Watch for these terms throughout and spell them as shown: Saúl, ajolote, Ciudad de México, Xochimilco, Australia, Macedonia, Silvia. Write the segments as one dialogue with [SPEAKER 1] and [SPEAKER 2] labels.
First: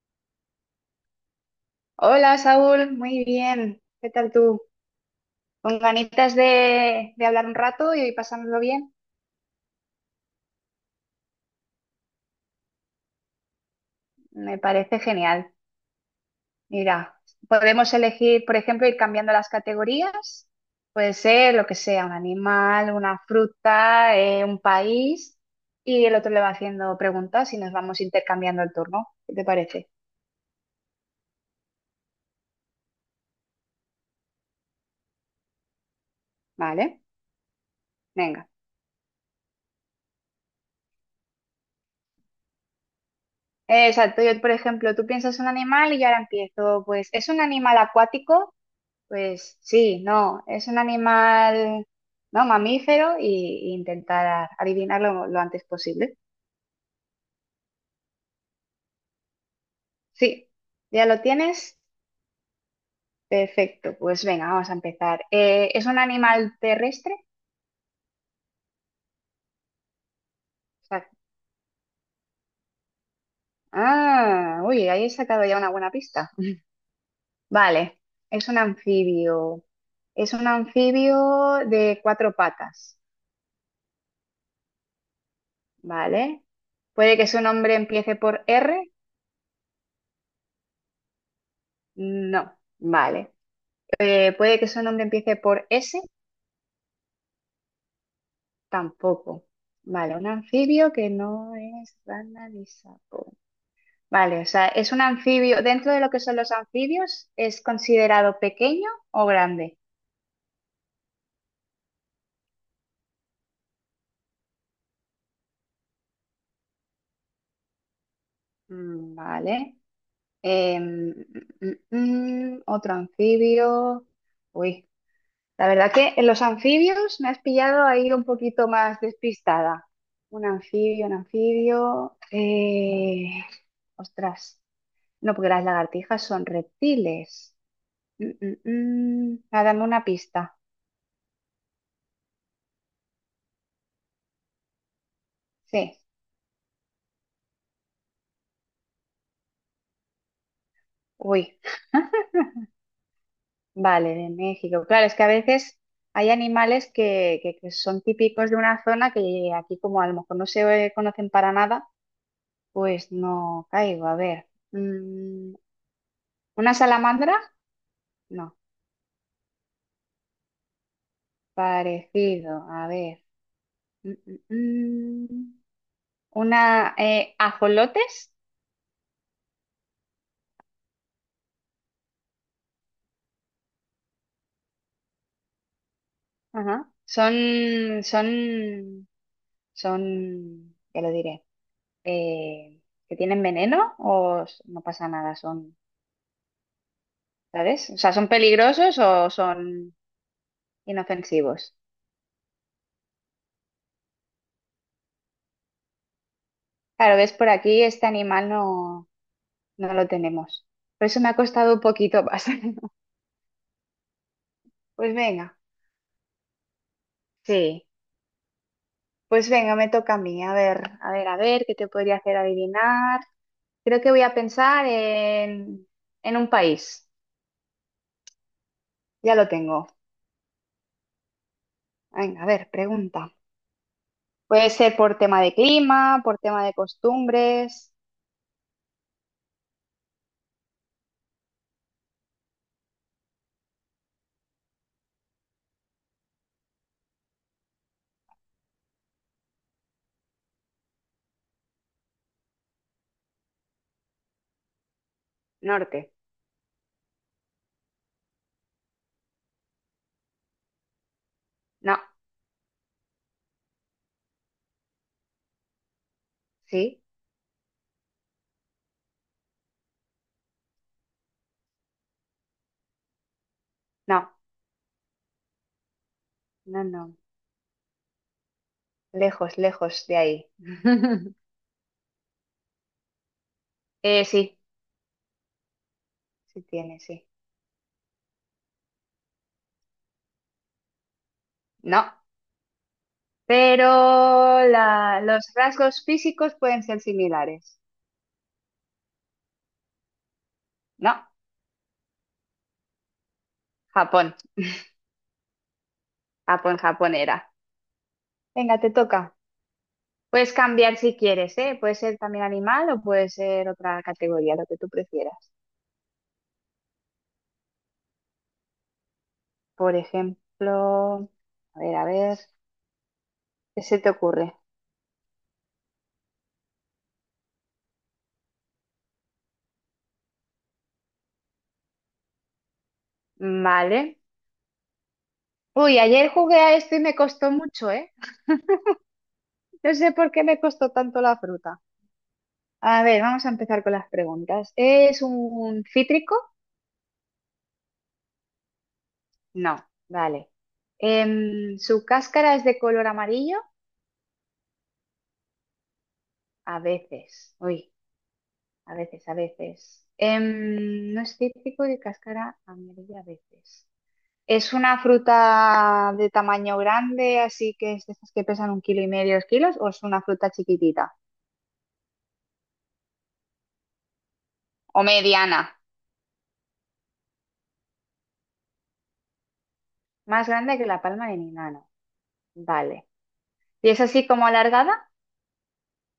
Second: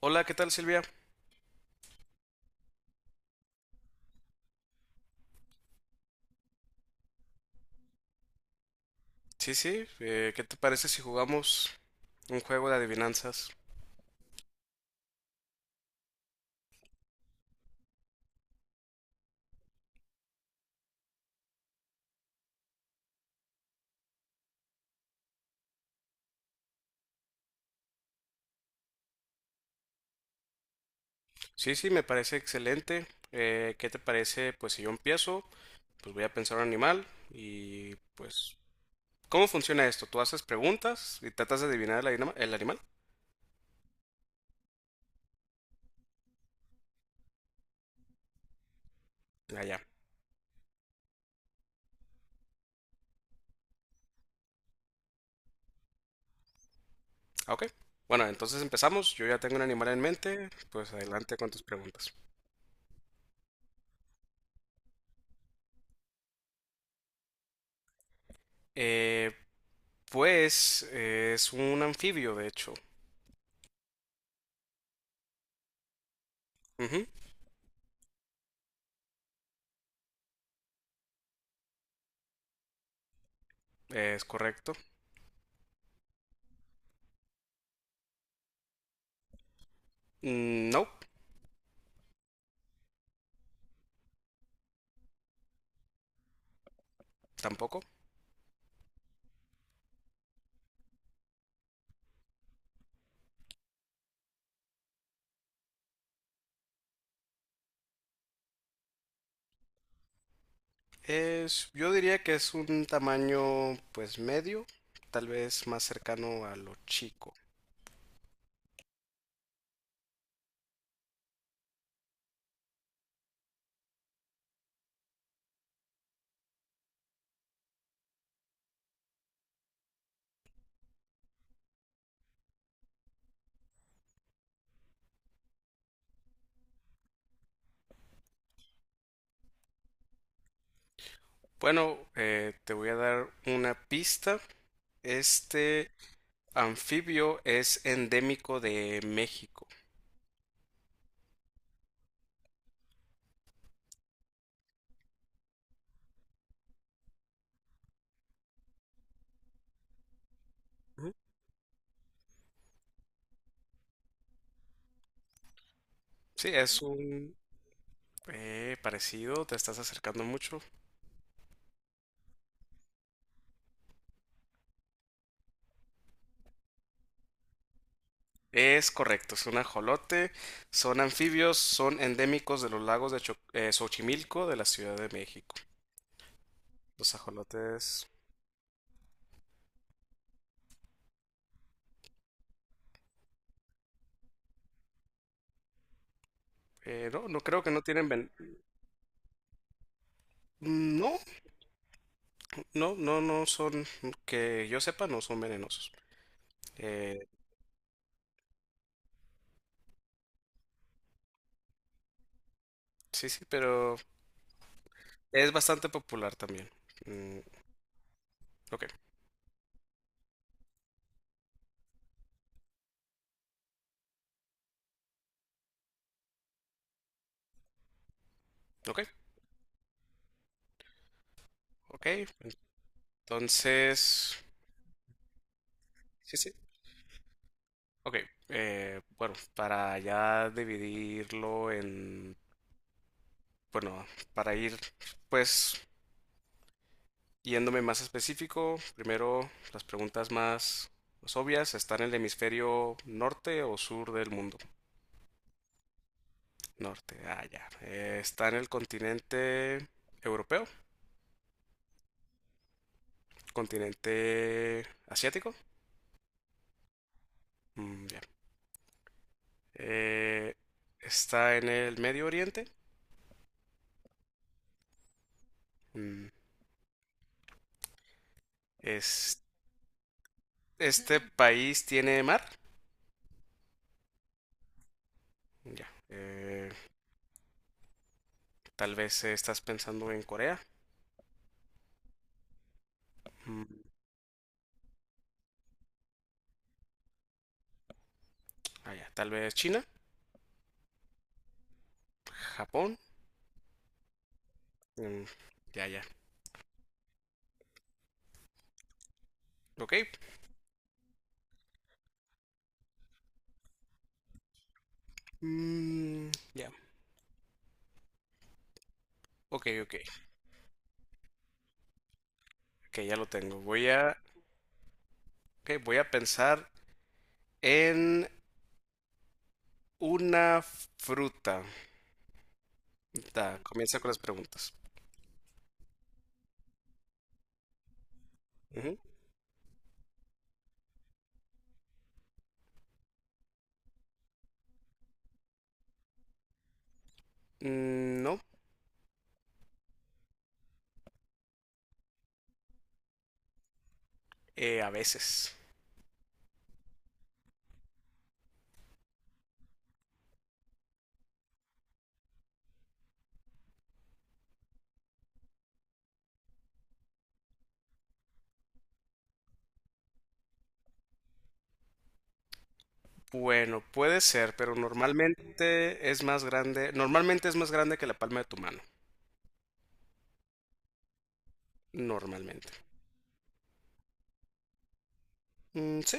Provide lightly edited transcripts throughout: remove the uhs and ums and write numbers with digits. [SPEAKER 1] Hola, ¿qué tal Silvia?
[SPEAKER 2] Hola Saúl, muy bien. ¿Qué tal tú? Con ganitas de hablar un rato y pasárnoslo bien.
[SPEAKER 1] Sí, sí, ¿qué te parece si jugamos un juego de adivinanzas?
[SPEAKER 2] Me parece genial. Mira, podemos elegir, por ejemplo, ir cambiando las categorías. Puede ser lo que sea, un animal, una fruta, un país. Y el otro le va haciendo preguntas y nos vamos intercambiando el turno. ¿Qué te parece?
[SPEAKER 1] Sí, sí, me parece excelente. ¿Qué te parece? Pues si yo empiezo, pues voy a pensar un
[SPEAKER 2] Vale,
[SPEAKER 1] animal
[SPEAKER 2] venga.
[SPEAKER 1] ¿cómo funciona esto? ¿Tú haces preguntas y tratas de adivinar el animal?
[SPEAKER 2] Exacto, yo, por ejemplo, tú piensas un animal y yo ahora empiezo. Pues, ¿es un animal acuático? Pues
[SPEAKER 1] Ah, ya.
[SPEAKER 2] sí, no, es un animal, no, mamífero y intentar adivinarlo lo antes posible.
[SPEAKER 1] Ah, ok. Bueno, entonces empezamos. Yo ya tengo un animal en mente,
[SPEAKER 2] Sí,
[SPEAKER 1] pues
[SPEAKER 2] ya lo
[SPEAKER 1] adelante con tus
[SPEAKER 2] tienes.
[SPEAKER 1] preguntas.
[SPEAKER 2] Perfecto, pues venga, vamos a empezar. ¿Es un animal terrestre?
[SPEAKER 1] Eh,
[SPEAKER 2] O sea,
[SPEAKER 1] es un anfibio, de hecho.
[SPEAKER 2] ah, uy, ahí he sacado ya una buena pista.
[SPEAKER 1] Ujú,
[SPEAKER 2] Vale, es un anfibio. Es un anfibio de cuatro patas,
[SPEAKER 1] es correcto.
[SPEAKER 2] ¿vale? ¿Puede que su nombre empiece por R?
[SPEAKER 1] Mm, no,
[SPEAKER 2] No, vale. ¿Puede que su nombre empiece por S?
[SPEAKER 1] tampoco.
[SPEAKER 2] Tampoco. Vale, un anfibio que no es rana ni sapo. Vale, o sea, es un anfibio. Dentro de lo que son los anfibios, ¿es considerado pequeño o grande?
[SPEAKER 1] Es, yo diría que es un tamaño pues medio, tal vez más cercano a lo chico.
[SPEAKER 2] Mm, vale. Em, otro anfibio. Uy, la verdad que en los anfibios me has pillado ahí un poquito más despistada. Un anfibio, un anfibio. Ostras. No, porque las lagartijas son reptiles. Mm, mm, mm. Ah, dame una pista.
[SPEAKER 1] Bueno, te voy a dar una pista. Este
[SPEAKER 2] Sí.
[SPEAKER 1] anfibio es endémico de México.
[SPEAKER 2] Uy, vale, de México. Claro, es que a veces hay animales que, que son típicos de una zona que aquí como a lo mejor no se
[SPEAKER 1] Ujú.
[SPEAKER 2] conocen para nada, pues no caigo. A ver. Mm,
[SPEAKER 1] Sí,
[SPEAKER 2] ¿una
[SPEAKER 1] es
[SPEAKER 2] salamandra?
[SPEAKER 1] un
[SPEAKER 2] No.
[SPEAKER 1] eh, parecido, te estás acercando mucho.
[SPEAKER 2] Parecido. A ver. Mm, mm, mm. ¿Ajolotes?
[SPEAKER 1] Es correcto, es un ajolote. Son anfibios, son endémicos de los lagos de Xochimilco de la Ciudad de México.
[SPEAKER 2] Ajá.
[SPEAKER 1] Los ajolotes,
[SPEAKER 2] Ya lo diré. eh, que tienen veneno no pasa nada, son,
[SPEAKER 1] no, no creo que no
[SPEAKER 2] ¿sabes? O
[SPEAKER 1] tienen
[SPEAKER 2] sea, ¿son
[SPEAKER 1] ven-
[SPEAKER 2] peligrosos o son
[SPEAKER 1] No,
[SPEAKER 2] inofensivos?
[SPEAKER 1] no, no, no son, que yo sepa, no son venenosos.
[SPEAKER 2] Claro,
[SPEAKER 1] Eh,
[SPEAKER 2] ves, por aquí este animal no, no lo tenemos. Por eso me ha costado un poquito más.
[SPEAKER 1] sí, sí, pero
[SPEAKER 2] Pues
[SPEAKER 1] es
[SPEAKER 2] venga,
[SPEAKER 1] bastante popular también. Mm,
[SPEAKER 2] sí.
[SPEAKER 1] ok,
[SPEAKER 2] Pues venga, me toca a mí. A ver, a ver, a ver, ¿qué te podría hacer adivinar? Creo que voy a pensar en un país.
[SPEAKER 1] ok,
[SPEAKER 2] Ya lo tengo.
[SPEAKER 1] ok.
[SPEAKER 2] Venga, a ver, pregunta.
[SPEAKER 1] Entonces,
[SPEAKER 2] Puede ser por tema de clima,
[SPEAKER 1] sí,
[SPEAKER 2] por
[SPEAKER 1] sí.
[SPEAKER 2] tema de costumbres.
[SPEAKER 1] Ok, bueno, para ya dividirlo en, bueno, para ir, pues, yéndome más específico, primero las preguntas más, más obvias. ¿Está en el hemisferio norte o sur del mundo?
[SPEAKER 2] Norte.
[SPEAKER 1] Norte, ah, ya. ¿Está en el continente europeo?
[SPEAKER 2] No.
[SPEAKER 1] Continente asiático.
[SPEAKER 2] Sí,
[SPEAKER 1] Mm, ya. Eh, Está en el Medio Oriente.
[SPEAKER 2] no,
[SPEAKER 1] Mm,
[SPEAKER 2] no, no.
[SPEAKER 1] es,
[SPEAKER 2] Lejos, lejos de ahí.
[SPEAKER 1] este país tiene mar.
[SPEAKER 2] Sí,
[SPEAKER 1] Ya.
[SPEAKER 2] sí tiene, sí.
[SPEAKER 1] Tal vez estás pensando en Corea.
[SPEAKER 2] No,
[SPEAKER 1] Mm,
[SPEAKER 2] pero los rasgos físicos pueden ser similares.
[SPEAKER 1] ah, ya. Tal vez China.
[SPEAKER 2] No,
[SPEAKER 1] Japón.
[SPEAKER 2] Japón,
[SPEAKER 1] Mm, ya, ya.
[SPEAKER 2] Japón, Japón era. Venga, te toca.
[SPEAKER 1] Ok.
[SPEAKER 2] Puedes cambiar si quieres, ¿eh? Puede ser también animal o puede ser otra categoría, lo que tú prefieras.
[SPEAKER 1] Mm, ya. Ok,
[SPEAKER 2] Por
[SPEAKER 1] ok.
[SPEAKER 2] ejemplo, a ver,
[SPEAKER 1] Ok, ya lo tengo.
[SPEAKER 2] ¿qué se te ocurre?
[SPEAKER 1] Ok, voy a pensar en una fruta. Da, comienza con las
[SPEAKER 2] Vale.
[SPEAKER 1] preguntas.
[SPEAKER 2] Uy, ayer jugué a esto y me costó mucho, ¿eh?
[SPEAKER 1] Ujú.
[SPEAKER 2] No sé por qué me costó tanto la fruta. A ver, vamos a empezar con las preguntas. ¿Es un cítrico?
[SPEAKER 1] Mm, no.
[SPEAKER 2] No, vale. ¿Su cáscara es de color amarillo?
[SPEAKER 1] A veces.
[SPEAKER 2] A veces, uy, a veces, a veces. No es cítrico de cáscara amarilla a veces. ¿Es una fruta de tamaño grande, así que es de estas que pesan 1 kilo y medio, 2 kilos, o es una fruta chiquitita?
[SPEAKER 1] Bueno, puede ser, pero
[SPEAKER 2] O mediana,
[SPEAKER 1] normalmente es más grande. Normalmente es más grande que la palma de tu mano.
[SPEAKER 2] más grande que la palma de mi mano.
[SPEAKER 1] Normalmente.
[SPEAKER 2] Vale. ¿Y es así como alargada?
[SPEAKER 1] Mm, ¿sí?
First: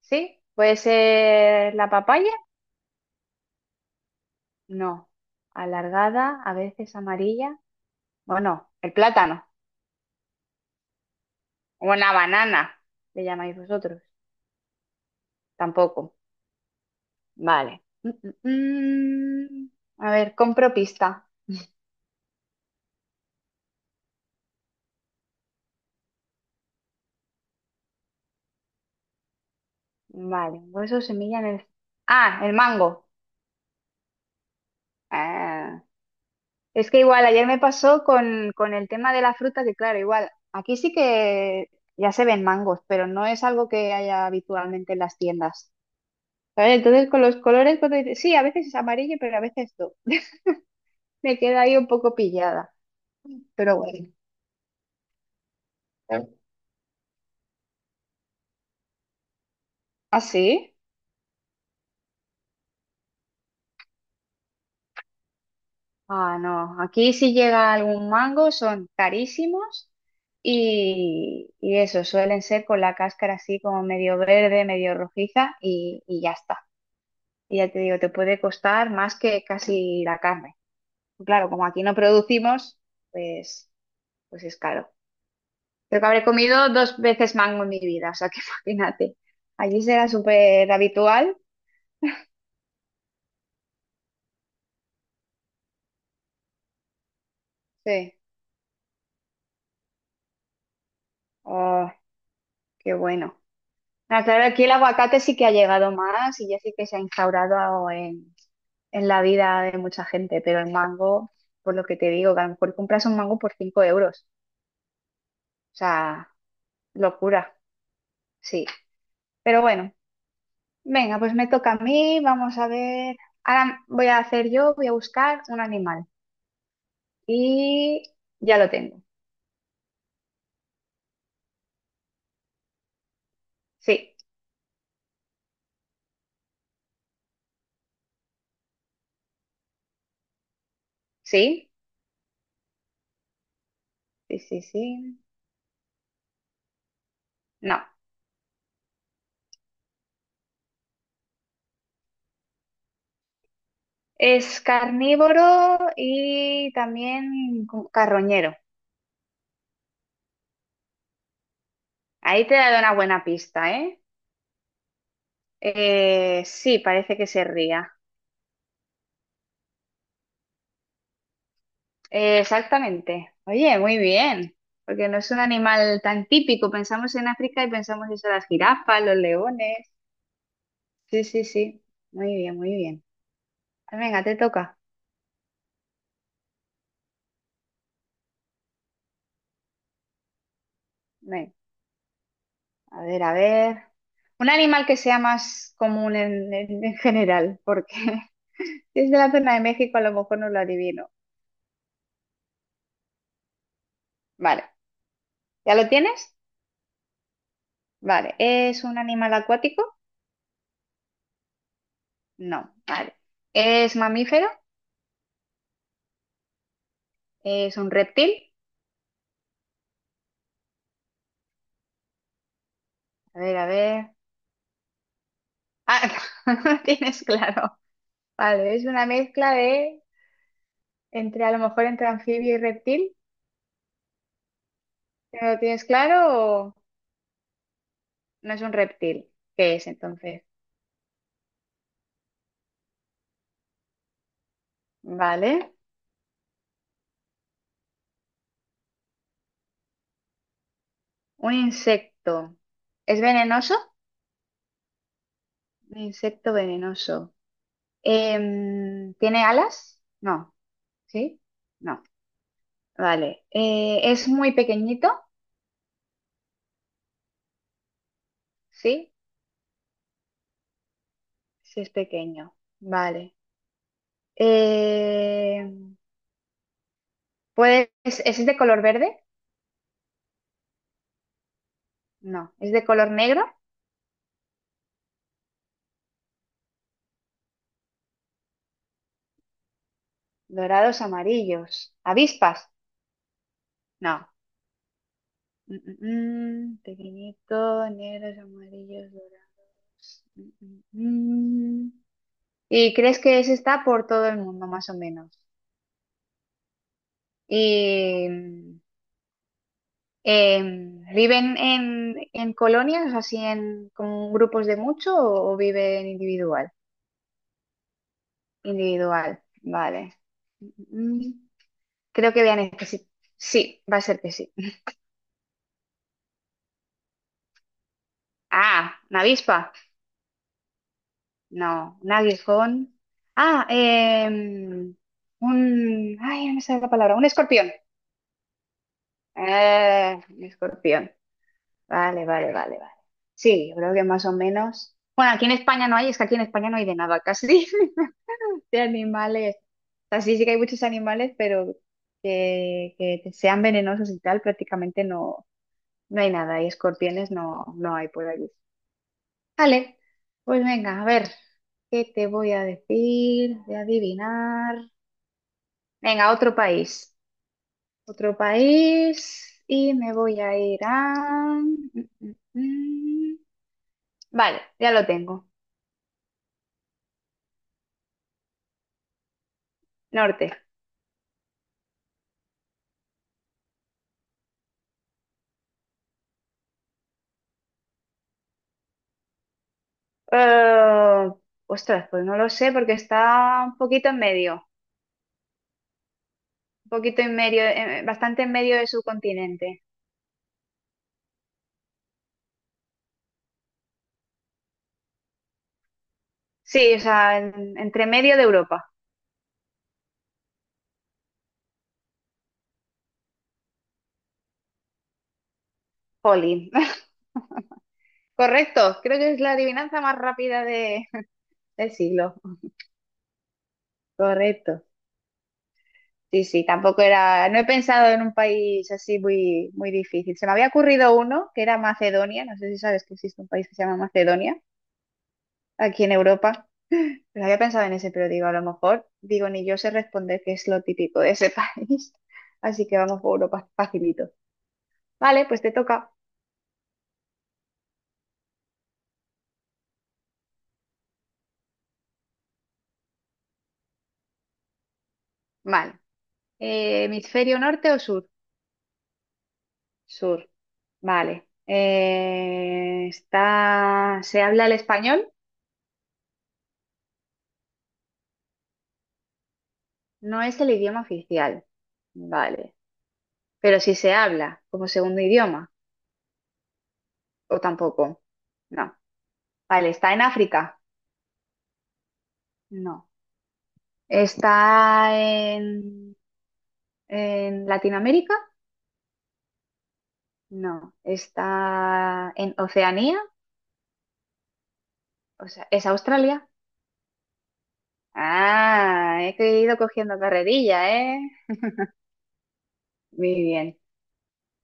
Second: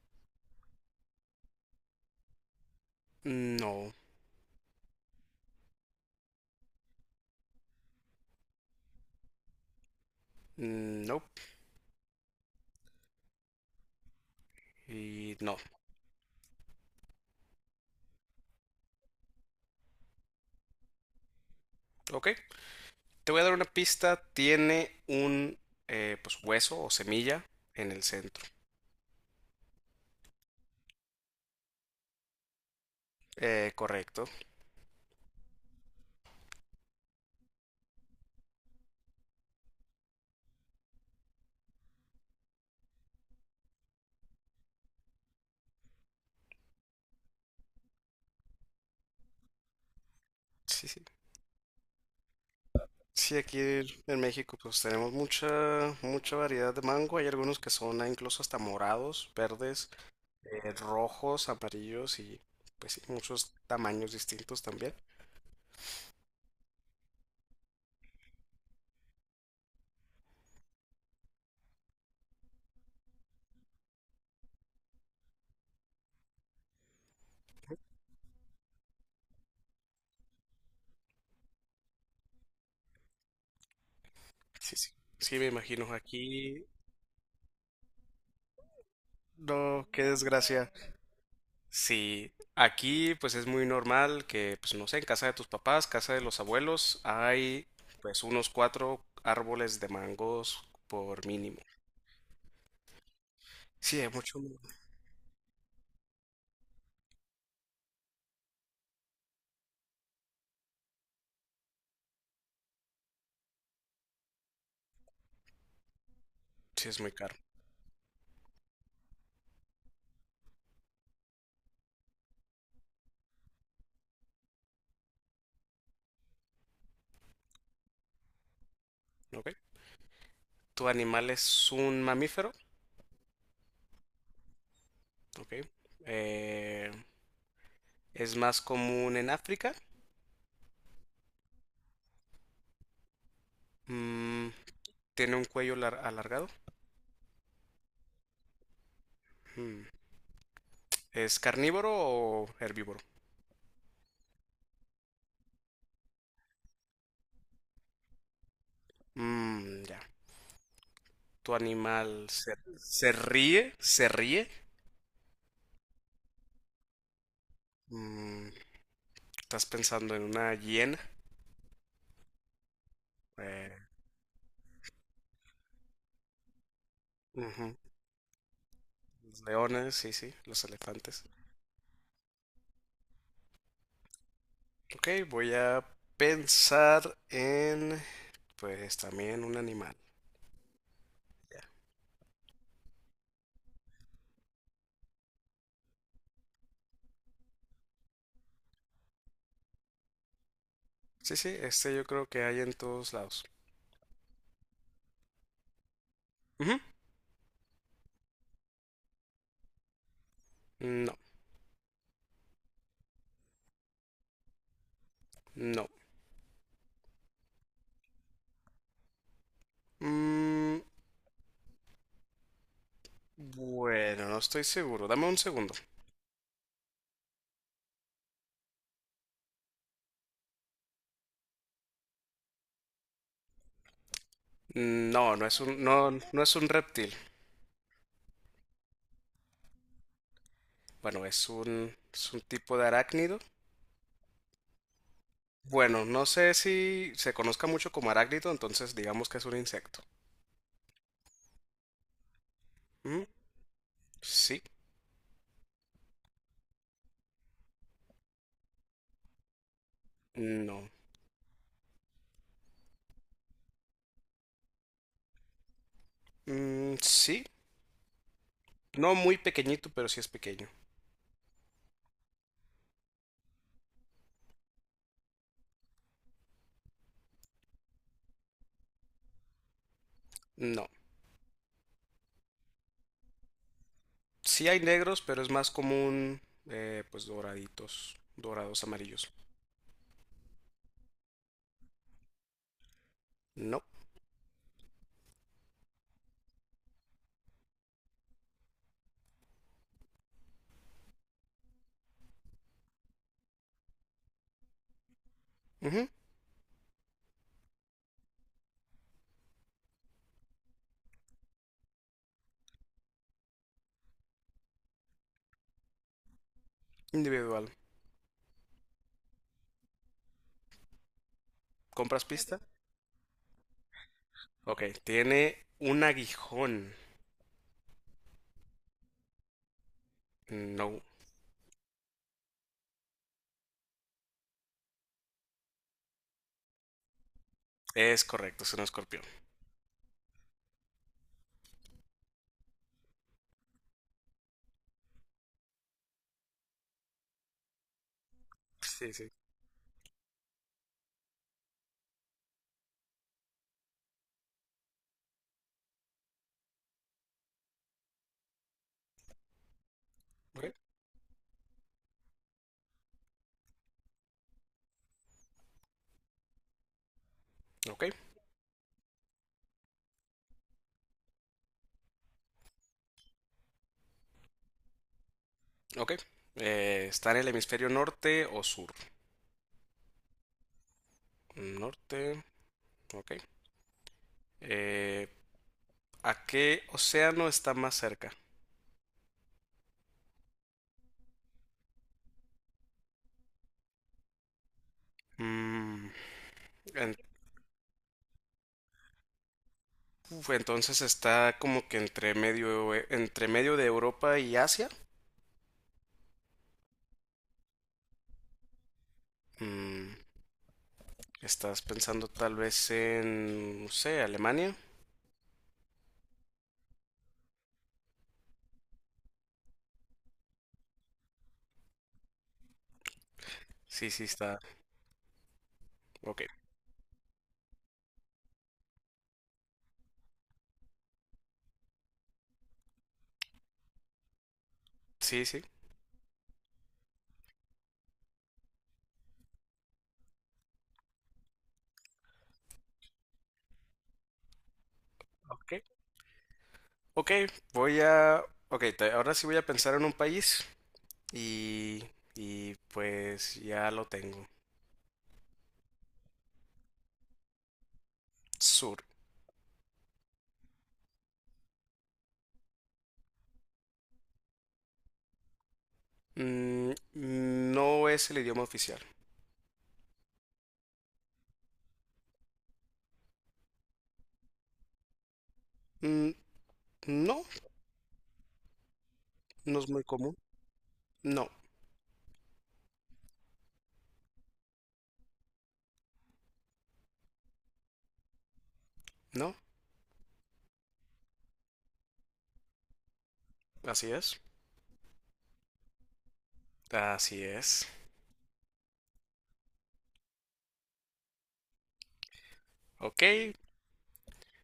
[SPEAKER 2] Sí, puede ser la papaya,
[SPEAKER 1] No.
[SPEAKER 2] no. Alargada, a veces amarilla. Bueno, el plátano.
[SPEAKER 1] Mm, no.
[SPEAKER 2] Una banana, le llamáis vosotros.
[SPEAKER 1] Y no.
[SPEAKER 2] Tampoco. Vale. Mm, mm, mm. A ver, compro pista.
[SPEAKER 1] Ok. Te voy a dar una pista. Tiene un pues hueso o semilla en el centro.
[SPEAKER 2] Vale, hueso, semilla en el... Ah, el mango.
[SPEAKER 1] Correcto.
[SPEAKER 2] Ah, es que igual ayer me pasó con el tema de la fruta, que claro, igual aquí sí que ya se ven mangos, pero no es algo que haya habitualmente en las tiendas. ¿Sabes? Entonces con los colores, cuando dices, sí, a veces es amarillo, pero a veces no.
[SPEAKER 1] Sí, sí.
[SPEAKER 2] Me queda ahí un poco pillada,
[SPEAKER 1] Sí, aquí
[SPEAKER 2] pero bueno.
[SPEAKER 1] en México pues tenemos mucha variedad de mango. Hay algunos que son ah, incluso hasta morados, verdes.
[SPEAKER 2] ¿Ah, sí?
[SPEAKER 1] Rojos, amarillos y pues sí, muchos tamaños distintos también.
[SPEAKER 2] Ah, no. Aquí si llega algún mango son carísimos y eso, suelen ser con la cáscara así como medio verde, medio rojiza y ya está. Y ya te digo, te puede costar más que casi la carne. Claro, como aquí no producimos, pues, pues es
[SPEAKER 1] Sí,
[SPEAKER 2] caro.
[SPEAKER 1] sí. Sí, me imagino.
[SPEAKER 2] Creo que habré
[SPEAKER 1] Aquí,
[SPEAKER 2] comido dos veces mango en mi vida, o sea que imagínate. Allí
[SPEAKER 1] no, qué
[SPEAKER 2] será súper
[SPEAKER 1] desgracia.
[SPEAKER 2] habitual.
[SPEAKER 1] Sí, aquí pues es muy normal que, pues no sé, en casa de tus papás, casa de los abuelos, hay
[SPEAKER 2] Sí.
[SPEAKER 1] pues unos cuatro árboles de mangos por mínimo.
[SPEAKER 2] Oh, qué bueno.
[SPEAKER 1] Sí, es
[SPEAKER 2] Ah,
[SPEAKER 1] mucho.
[SPEAKER 2] claro, aquí el aguacate sí que ha llegado más y ya sí que se ha instaurado en la vida de mucha gente, pero el mango, por lo que te digo, que a lo mejor compras un mango por 5 euros. O sea,
[SPEAKER 1] Sí, es muy caro.
[SPEAKER 2] locura, sí. Pero bueno, venga, pues me toca a mí, vamos a ver. Ahora voy a hacer yo, voy a buscar un animal. Y ya lo tengo.
[SPEAKER 1] Ok. ¿Tu animal es un mamífero?
[SPEAKER 2] Sí,
[SPEAKER 1] Ok. Eh, ¿Es más común en África?
[SPEAKER 2] sí. Sí,
[SPEAKER 1] Mm,
[SPEAKER 2] sí, sí.
[SPEAKER 1] ¿tiene un cuello alargado?
[SPEAKER 2] No.
[SPEAKER 1] Mm. ¿Es carnívoro o herbívoro?
[SPEAKER 2] Es carnívoro y también carroñero.
[SPEAKER 1] Mm, ya. ¿Tu animal
[SPEAKER 2] Ahí
[SPEAKER 1] se,
[SPEAKER 2] te he dado una
[SPEAKER 1] se
[SPEAKER 2] buena pista,
[SPEAKER 1] ríe?
[SPEAKER 2] ¿eh?
[SPEAKER 1] ¿Se ríe?
[SPEAKER 2] Sí, parece que se ría.
[SPEAKER 1] Mm, ¿estás pensando en una hiena?
[SPEAKER 2] Exactamente. Oye,
[SPEAKER 1] Eh,
[SPEAKER 2] muy bien. Porque no es un animal tan típico. Pensamos en África y
[SPEAKER 1] ujú.
[SPEAKER 2] pensamos eso, las jirafas, los
[SPEAKER 1] Los
[SPEAKER 2] leones.
[SPEAKER 1] leones, sí, sí, los elefantes.
[SPEAKER 2] Sí, sí, sí. Muy bien, muy bien. Venga, te toca.
[SPEAKER 1] Ok, voy a pensar en, pues también un animal.
[SPEAKER 2] Venga.
[SPEAKER 1] Ya.
[SPEAKER 2] A ver, a ver. Un animal que sea más común en, en general, porque si es de la zona de México, a lo mejor no lo adivino.
[SPEAKER 1] Sí, sí, este yo creo que hay en todos lados.
[SPEAKER 2] Vale, ¿ya lo tienes?
[SPEAKER 1] Ujú.
[SPEAKER 2] Vale, ¿es un animal acuático?
[SPEAKER 1] No,
[SPEAKER 2] No, vale. ¿Es mamífero?
[SPEAKER 1] no.
[SPEAKER 2] ¿Es un reptil?
[SPEAKER 1] Mm,
[SPEAKER 2] A ver, a ver.
[SPEAKER 1] bueno, no estoy seguro. Dame un segundo.
[SPEAKER 2] Ah, no lo tienes claro. Vale, es una mezcla de entre a lo mejor entre anfibio y reptil.
[SPEAKER 1] No,
[SPEAKER 2] ¿No lo tienes
[SPEAKER 1] no,
[SPEAKER 2] claro
[SPEAKER 1] no es un
[SPEAKER 2] o
[SPEAKER 1] reptil.
[SPEAKER 2] no es un reptil? ¿Qué es entonces?
[SPEAKER 1] Bueno, es un tipo de arácnido.
[SPEAKER 2] Vale.
[SPEAKER 1] Bueno, no sé si se conozca mucho como arácnido, entonces digamos que es un insecto.
[SPEAKER 2] Un insecto. ¿Es
[SPEAKER 1] Mm,
[SPEAKER 2] venenoso?
[SPEAKER 1] sí,
[SPEAKER 2] Un insecto venenoso. ¿Tiene alas? No.
[SPEAKER 1] no.
[SPEAKER 2] ¿Sí? No. Vale. ¿Es muy pequeñito?
[SPEAKER 1] Mm, sí,
[SPEAKER 2] Sí.
[SPEAKER 1] no muy pequeñito, pero sí es pequeño.
[SPEAKER 2] Sí es pequeño. Vale. Em, es de color verde?
[SPEAKER 1] No.
[SPEAKER 2] No. ¿Es de color negro?
[SPEAKER 1] Sí hay negros, pero es más común, pues doraditos, dorados amarillos.
[SPEAKER 2] Dorados, amarillos. ¿Avispas?
[SPEAKER 1] No.
[SPEAKER 2] No. Mm, mm, mm. Pequeñito, negros, amarillos, dorados. Mm, mm, mm. Y crees que ese está por todo el mundo, más o menos.
[SPEAKER 1] Ujú,
[SPEAKER 2] Y ¿viven en colonias, así en como grupos de mucho, o viven individual?
[SPEAKER 1] individual.
[SPEAKER 2] Individual, vale. Mm,
[SPEAKER 1] ¿Compras
[SPEAKER 2] Creo que voy
[SPEAKER 1] pista?
[SPEAKER 2] a necesitar. Sí, sí, va a ser que sí.
[SPEAKER 1] Ok, tiene un aguijón.
[SPEAKER 2] Ah, una avispa.
[SPEAKER 1] No,
[SPEAKER 2] No, un aguijón. Ah, em, un. Ay, no me sale la palabra. Un escorpión.
[SPEAKER 1] es correcto, es un escorpión.
[SPEAKER 2] Un escorpión. Vale, vale, vale, vale. Sí, yo creo que más o menos. Bueno, aquí en España no hay, es que aquí en España no hay de nada casi, de
[SPEAKER 1] Sí, sí.
[SPEAKER 2] animales. O sea, sí, sí que hay muchos animales, pero que sean venenosos y tal, prácticamente no, no hay nada. Y escorpiones no, no hay por allí. Vale, pues
[SPEAKER 1] Ok,
[SPEAKER 2] venga, a ver, ¿qué te voy a decir? Voy a adivinar. Venga, otro país.
[SPEAKER 1] ok.
[SPEAKER 2] Otro país. Y me voy a ir a... Mm, mm, mm. Vale, ya lo tengo.
[SPEAKER 1] Ok. ¿Está en el hemisferio norte o sur?
[SPEAKER 2] Norte.
[SPEAKER 1] Norte. Ok. Eh, ¿A qué océano está más cerca?
[SPEAKER 2] Eh, ostras, pues no lo sé porque está un poquito en medio,
[SPEAKER 1] Mm,
[SPEAKER 2] un
[SPEAKER 1] en-
[SPEAKER 2] poquito en medio, bastante en medio del subcontinente.
[SPEAKER 1] uf, entonces está como que entre medio de Europa y Asia.
[SPEAKER 2] Sí, o sea, entre medio de Europa.
[SPEAKER 1] Mm, ¿estás pensando tal vez en, no sé, Alemania?
[SPEAKER 2] Jolín. Correcto, creo que es la adivinanza más rápida del siglo.
[SPEAKER 1] Sí, sí, está.
[SPEAKER 2] Correcto.
[SPEAKER 1] Ok.
[SPEAKER 2] Sí, sí, tampoco era, no he pensado en un país así muy, muy difícil. Se me había ocurrido uno que era Macedonia, no sé si sabes que existe un país que se llama Macedonia,
[SPEAKER 1] Sí, sí.
[SPEAKER 2] aquí en Europa. Pero había pensado en ese, pero digo, a lo mejor, digo, ni yo sé responder que es lo típico de ese país. Así que vamos por Europa facilito. Vale, pues te
[SPEAKER 1] Ok.
[SPEAKER 2] toca.
[SPEAKER 1] Ok, voy a... Ok, ahora sí voy a pensar en un país y... Y pues ya lo tengo.
[SPEAKER 2] Vale. ¿Hemisferio norte o sur?
[SPEAKER 1] Sur.
[SPEAKER 2] Sur. Vale. ¿Se habla el español?
[SPEAKER 1] Mm, no es el idioma oficial.
[SPEAKER 2] No es el idioma oficial. Vale. Pero si se habla como segundo idioma,
[SPEAKER 1] Mm, no,
[SPEAKER 2] o tampoco. No.
[SPEAKER 1] no es
[SPEAKER 2] Vale,
[SPEAKER 1] muy
[SPEAKER 2] ¿está en
[SPEAKER 1] común.
[SPEAKER 2] África?
[SPEAKER 1] No,
[SPEAKER 2] No. ¿Está en Latinoamérica,
[SPEAKER 1] no,
[SPEAKER 2] no. Está en Oceanía,
[SPEAKER 1] así es.
[SPEAKER 2] o sea, es Australia.
[SPEAKER 1] Así es.
[SPEAKER 2] Ah, he ido cogiendo carrerilla, ¿eh?
[SPEAKER 1] Ok,
[SPEAKER 2] Muy bien.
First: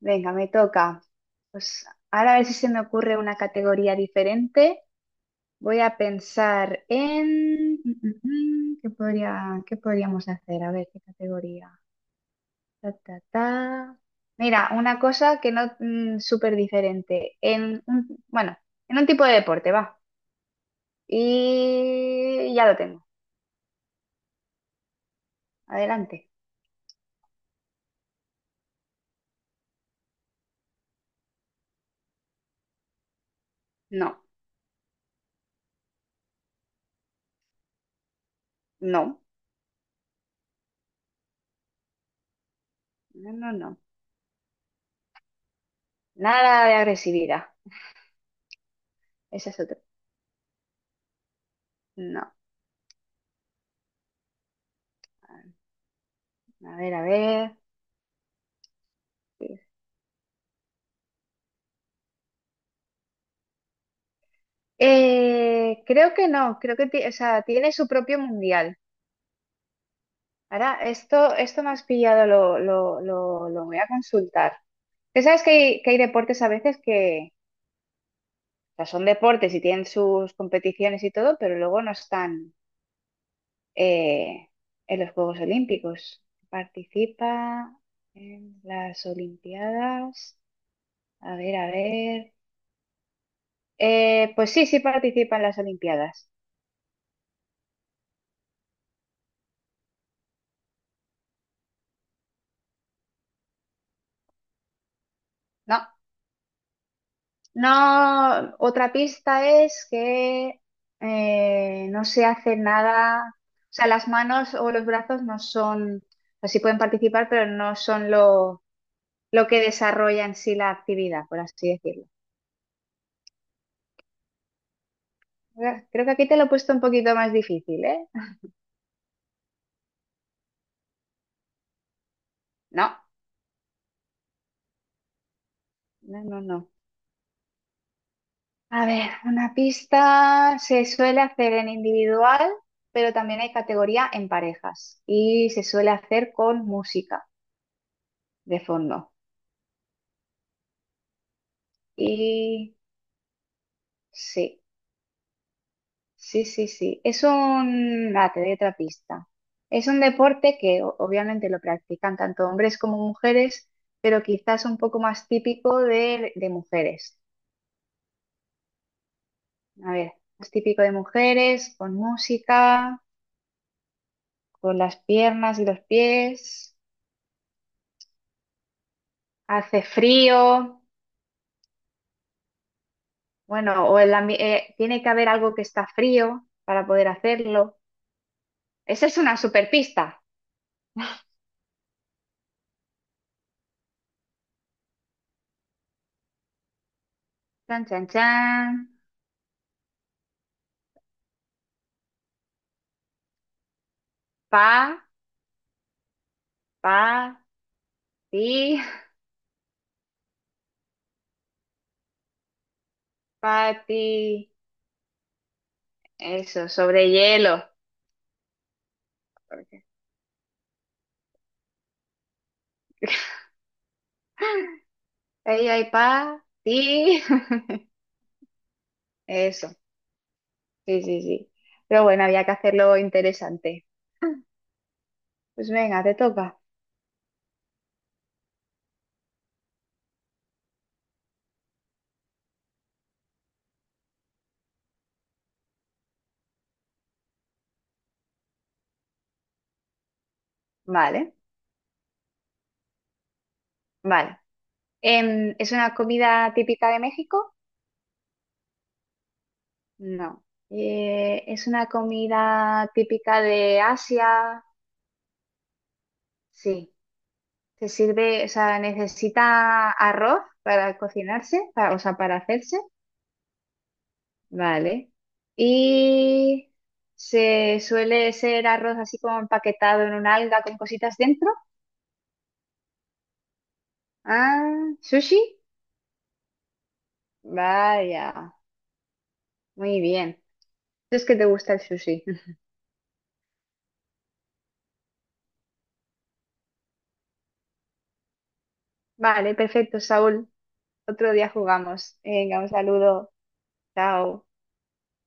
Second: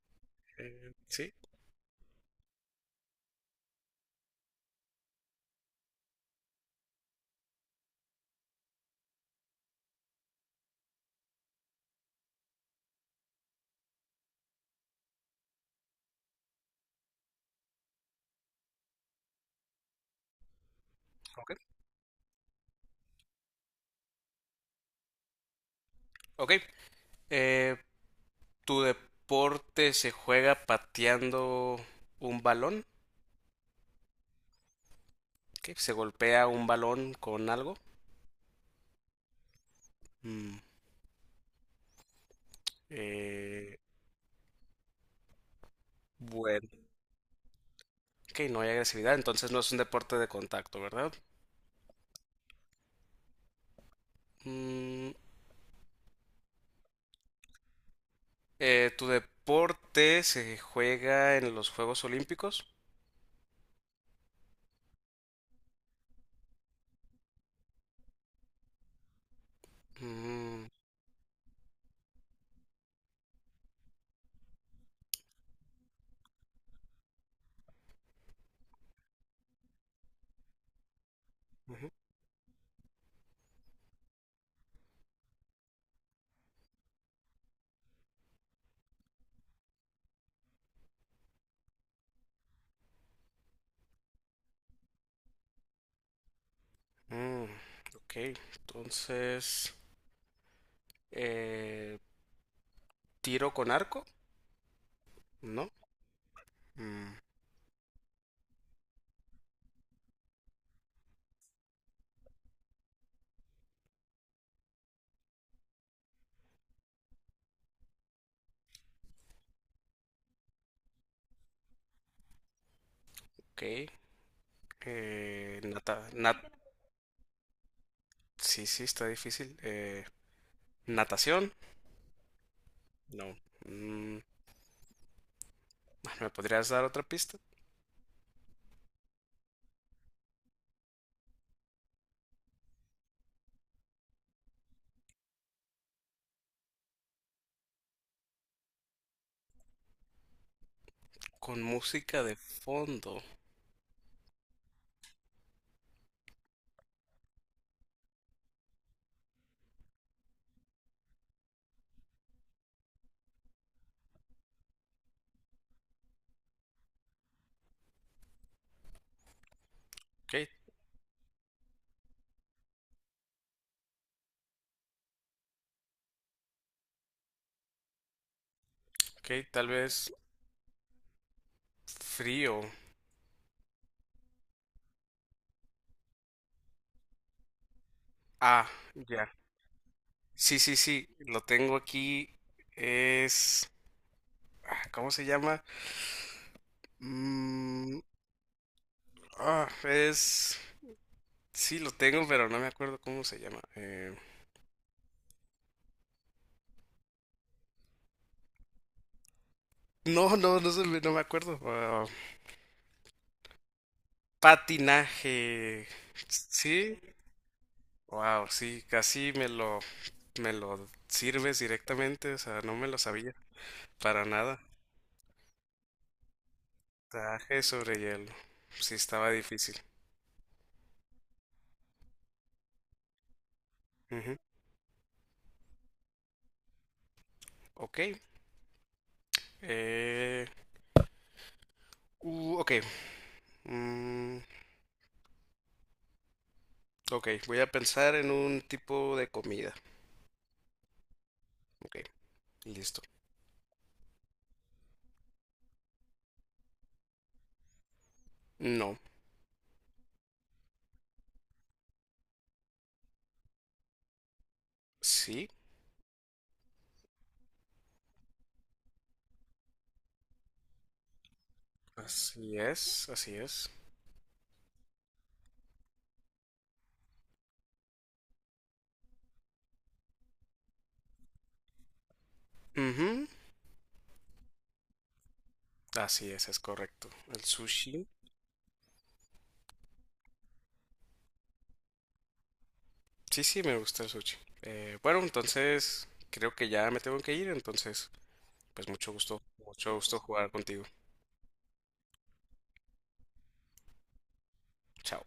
[SPEAKER 2] Venga, me toca.
[SPEAKER 1] sí,
[SPEAKER 2] Pues ahora a ver si se me ocurre una categoría diferente. Voy a pensar en. ¿Qué podría, qué podríamos hacer? A ver, ¿qué categoría? Ta, ta, ta. Mira, una cosa que no, súper diferente. En un, bueno, en un tipo de deporte, va.
[SPEAKER 1] ok.
[SPEAKER 2] Y ya lo tengo. Adelante.
[SPEAKER 1] Ok, eh, ¿tu deporte se juega pateando un balón?
[SPEAKER 2] No,
[SPEAKER 1] ¿Qué? ¿Se golpea un balón con algo?
[SPEAKER 2] no,
[SPEAKER 1] Mm,
[SPEAKER 2] no, no,
[SPEAKER 1] eh,
[SPEAKER 2] no. Nada
[SPEAKER 1] bueno,
[SPEAKER 2] de agresividad.
[SPEAKER 1] ok, no hay agresividad,
[SPEAKER 2] Ese
[SPEAKER 1] entonces no
[SPEAKER 2] es
[SPEAKER 1] es un
[SPEAKER 2] otro.
[SPEAKER 1] deporte de contacto, ¿verdad?
[SPEAKER 2] No.
[SPEAKER 1] Mm,
[SPEAKER 2] A ver, a ver.
[SPEAKER 1] ¿Tu deporte se juega en los Juegos Olímpicos?
[SPEAKER 2] Creo que no, creo que o sea, tiene su propio mundial.
[SPEAKER 1] Mm,
[SPEAKER 2] Ahora, esto me has pillado, lo voy a consultar. Que sabes que hay deportes a veces que, o sea, son deportes y tienen sus competiciones y todo, pero luego
[SPEAKER 1] ujú,
[SPEAKER 2] no están. eh, en los Juegos Olímpicos. Participa en las Olimpiadas. A ver, a ver. Pues sí, sí participa en las Olimpiadas.
[SPEAKER 1] mm, ok, entonces eh, tiro con arco, ¿no?
[SPEAKER 2] No,
[SPEAKER 1] Mm,
[SPEAKER 2] no. Otra pista es que no se hace nada. O sea, las manos o los brazos no son. Así pueden participar, pero no son lo que desarrolla en sí la actividad, por así decirlo.
[SPEAKER 1] ok, eh, nata,
[SPEAKER 2] Creo que aquí
[SPEAKER 1] nat,
[SPEAKER 2] te lo he puesto un poquito más difícil, ¿eh?
[SPEAKER 1] sí, sí, está difícil. Natación,
[SPEAKER 2] No,
[SPEAKER 1] no. Mm,
[SPEAKER 2] no,
[SPEAKER 1] ¿me
[SPEAKER 2] no,
[SPEAKER 1] podrías
[SPEAKER 2] no.
[SPEAKER 1] dar otra pista?
[SPEAKER 2] A ver, una pista se suele hacer en individual, pero también hay categoría en parejas y se suele hacer con música de fondo.
[SPEAKER 1] Con música de
[SPEAKER 2] Y
[SPEAKER 1] fondo.
[SPEAKER 2] sí, sí, sí, sí. Ah, te doy otra pista. Es un deporte que obviamente lo practican tanto hombres como mujeres, pero quizás un poco más típico de mujeres. A ver,
[SPEAKER 1] Ok,
[SPEAKER 2] es típico de mujeres, con música, con las piernas y los pies.
[SPEAKER 1] ok, tal
[SPEAKER 2] Hace
[SPEAKER 1] vez
[SPEAKER 2] frío,
[SPEAKER 1] frío.
[SPEAKER 2] bueno, o el tiene que haber algo que está frío para poder hacerlo.
[SPEAKER 1] Ah,
[SPEAKER 2] Esa es
[SPEAKER 1] ya.
[SPEAKER 2] una superpista.
[SPEAKER 1] Sí, sí, sí, lo tengo aquí. Es, ¿cómo se llama?
[SPEAKER 2] Chan,
[SPEAKER 1] Mm,
[SPEAKER 2] chan, chan.
[SPEAKER 1] ah, es sí, lo tengo, pero no me acuerdo cómo se llama.
[SPEAKER 2] Pa, pa, ti,
[SPEAKER 1] No, no, no, no me acuerdo. Ah,
[SPEAKER 2] pa, ti.
[SPEAKER 1] patinaje.
[SPEAKER 2] Eso,
[SPEAKER 1] Sí,
[SPEAKER 2] sobre hielo.
[SPEAKER 1] wow, sí,
[SPEAKER 2] Porque
[SPEAKER 1] me lo sirves directamente, o sea, no me lo sabía para nada.
[SPEAKER 2] ahí hay pa, ti.
[SPEAKER 1] Traje sobre hielo. Sí, estaba
[SPEAKER 2] Eso,
[SPEAKER 1] difícil.
[SPEAKER 2] sí, sí, sí. Pero bueno, había que hacerlo interesante.
[SPEAKER 1] Ujú.
[SPEAKER 2] Pues venga, te toca.
[SPEAKER 1] Ok. Eh, ok. Mm, ok, voy a pensar en un tipo de comida.
[SPEAKER 2] Vale,
[SPEAKER 1] Ok, listo.
[SPEAKER 2] vale. ¿Es una comida típica de México?
[SPEAKER 1] No,
[SPEAKER 2] No. Es una comida típica de Asia.
[SPEAKER 1] sí,
[SPEAKER 2] Sí. Se sirve, o sea, necesita arroz para cocinarse, o sea, para
[SPEAKER 1] así
[SPEAKER 2] hacerse.
[SPEAKER 1] es, así es.
[SPEAKER 2] Vale. Y se suele ser arroz así como empaquetado en un alga con cositas dentro.
[SPEAKER 1] Ujú,
[SPEAKER 2] Ah, sushi.
[SPEAKER 1] así es correcto. El sushi.
[SPEAKER 2] Vaya. Muy bien. Si es que te gusta el sushi.
[SPEAKER 1] Sí, sí, me gusta el sushi. Bueno, entonces creo que ya me tengo que ir, entonces pues
[SPEAKER 2] Vale,
[SPEAKER 1] mucho
[SPEAKER 2] perfecto,
[SPEAKER 1] gusto
[SPEAKER 2] Saúl.
[SPEAKER 1] jugar contigo.
[SPEAKER 2] Otro día jugamos. Venga, un saludo. Chao.
[SPEAKER 1] Chao.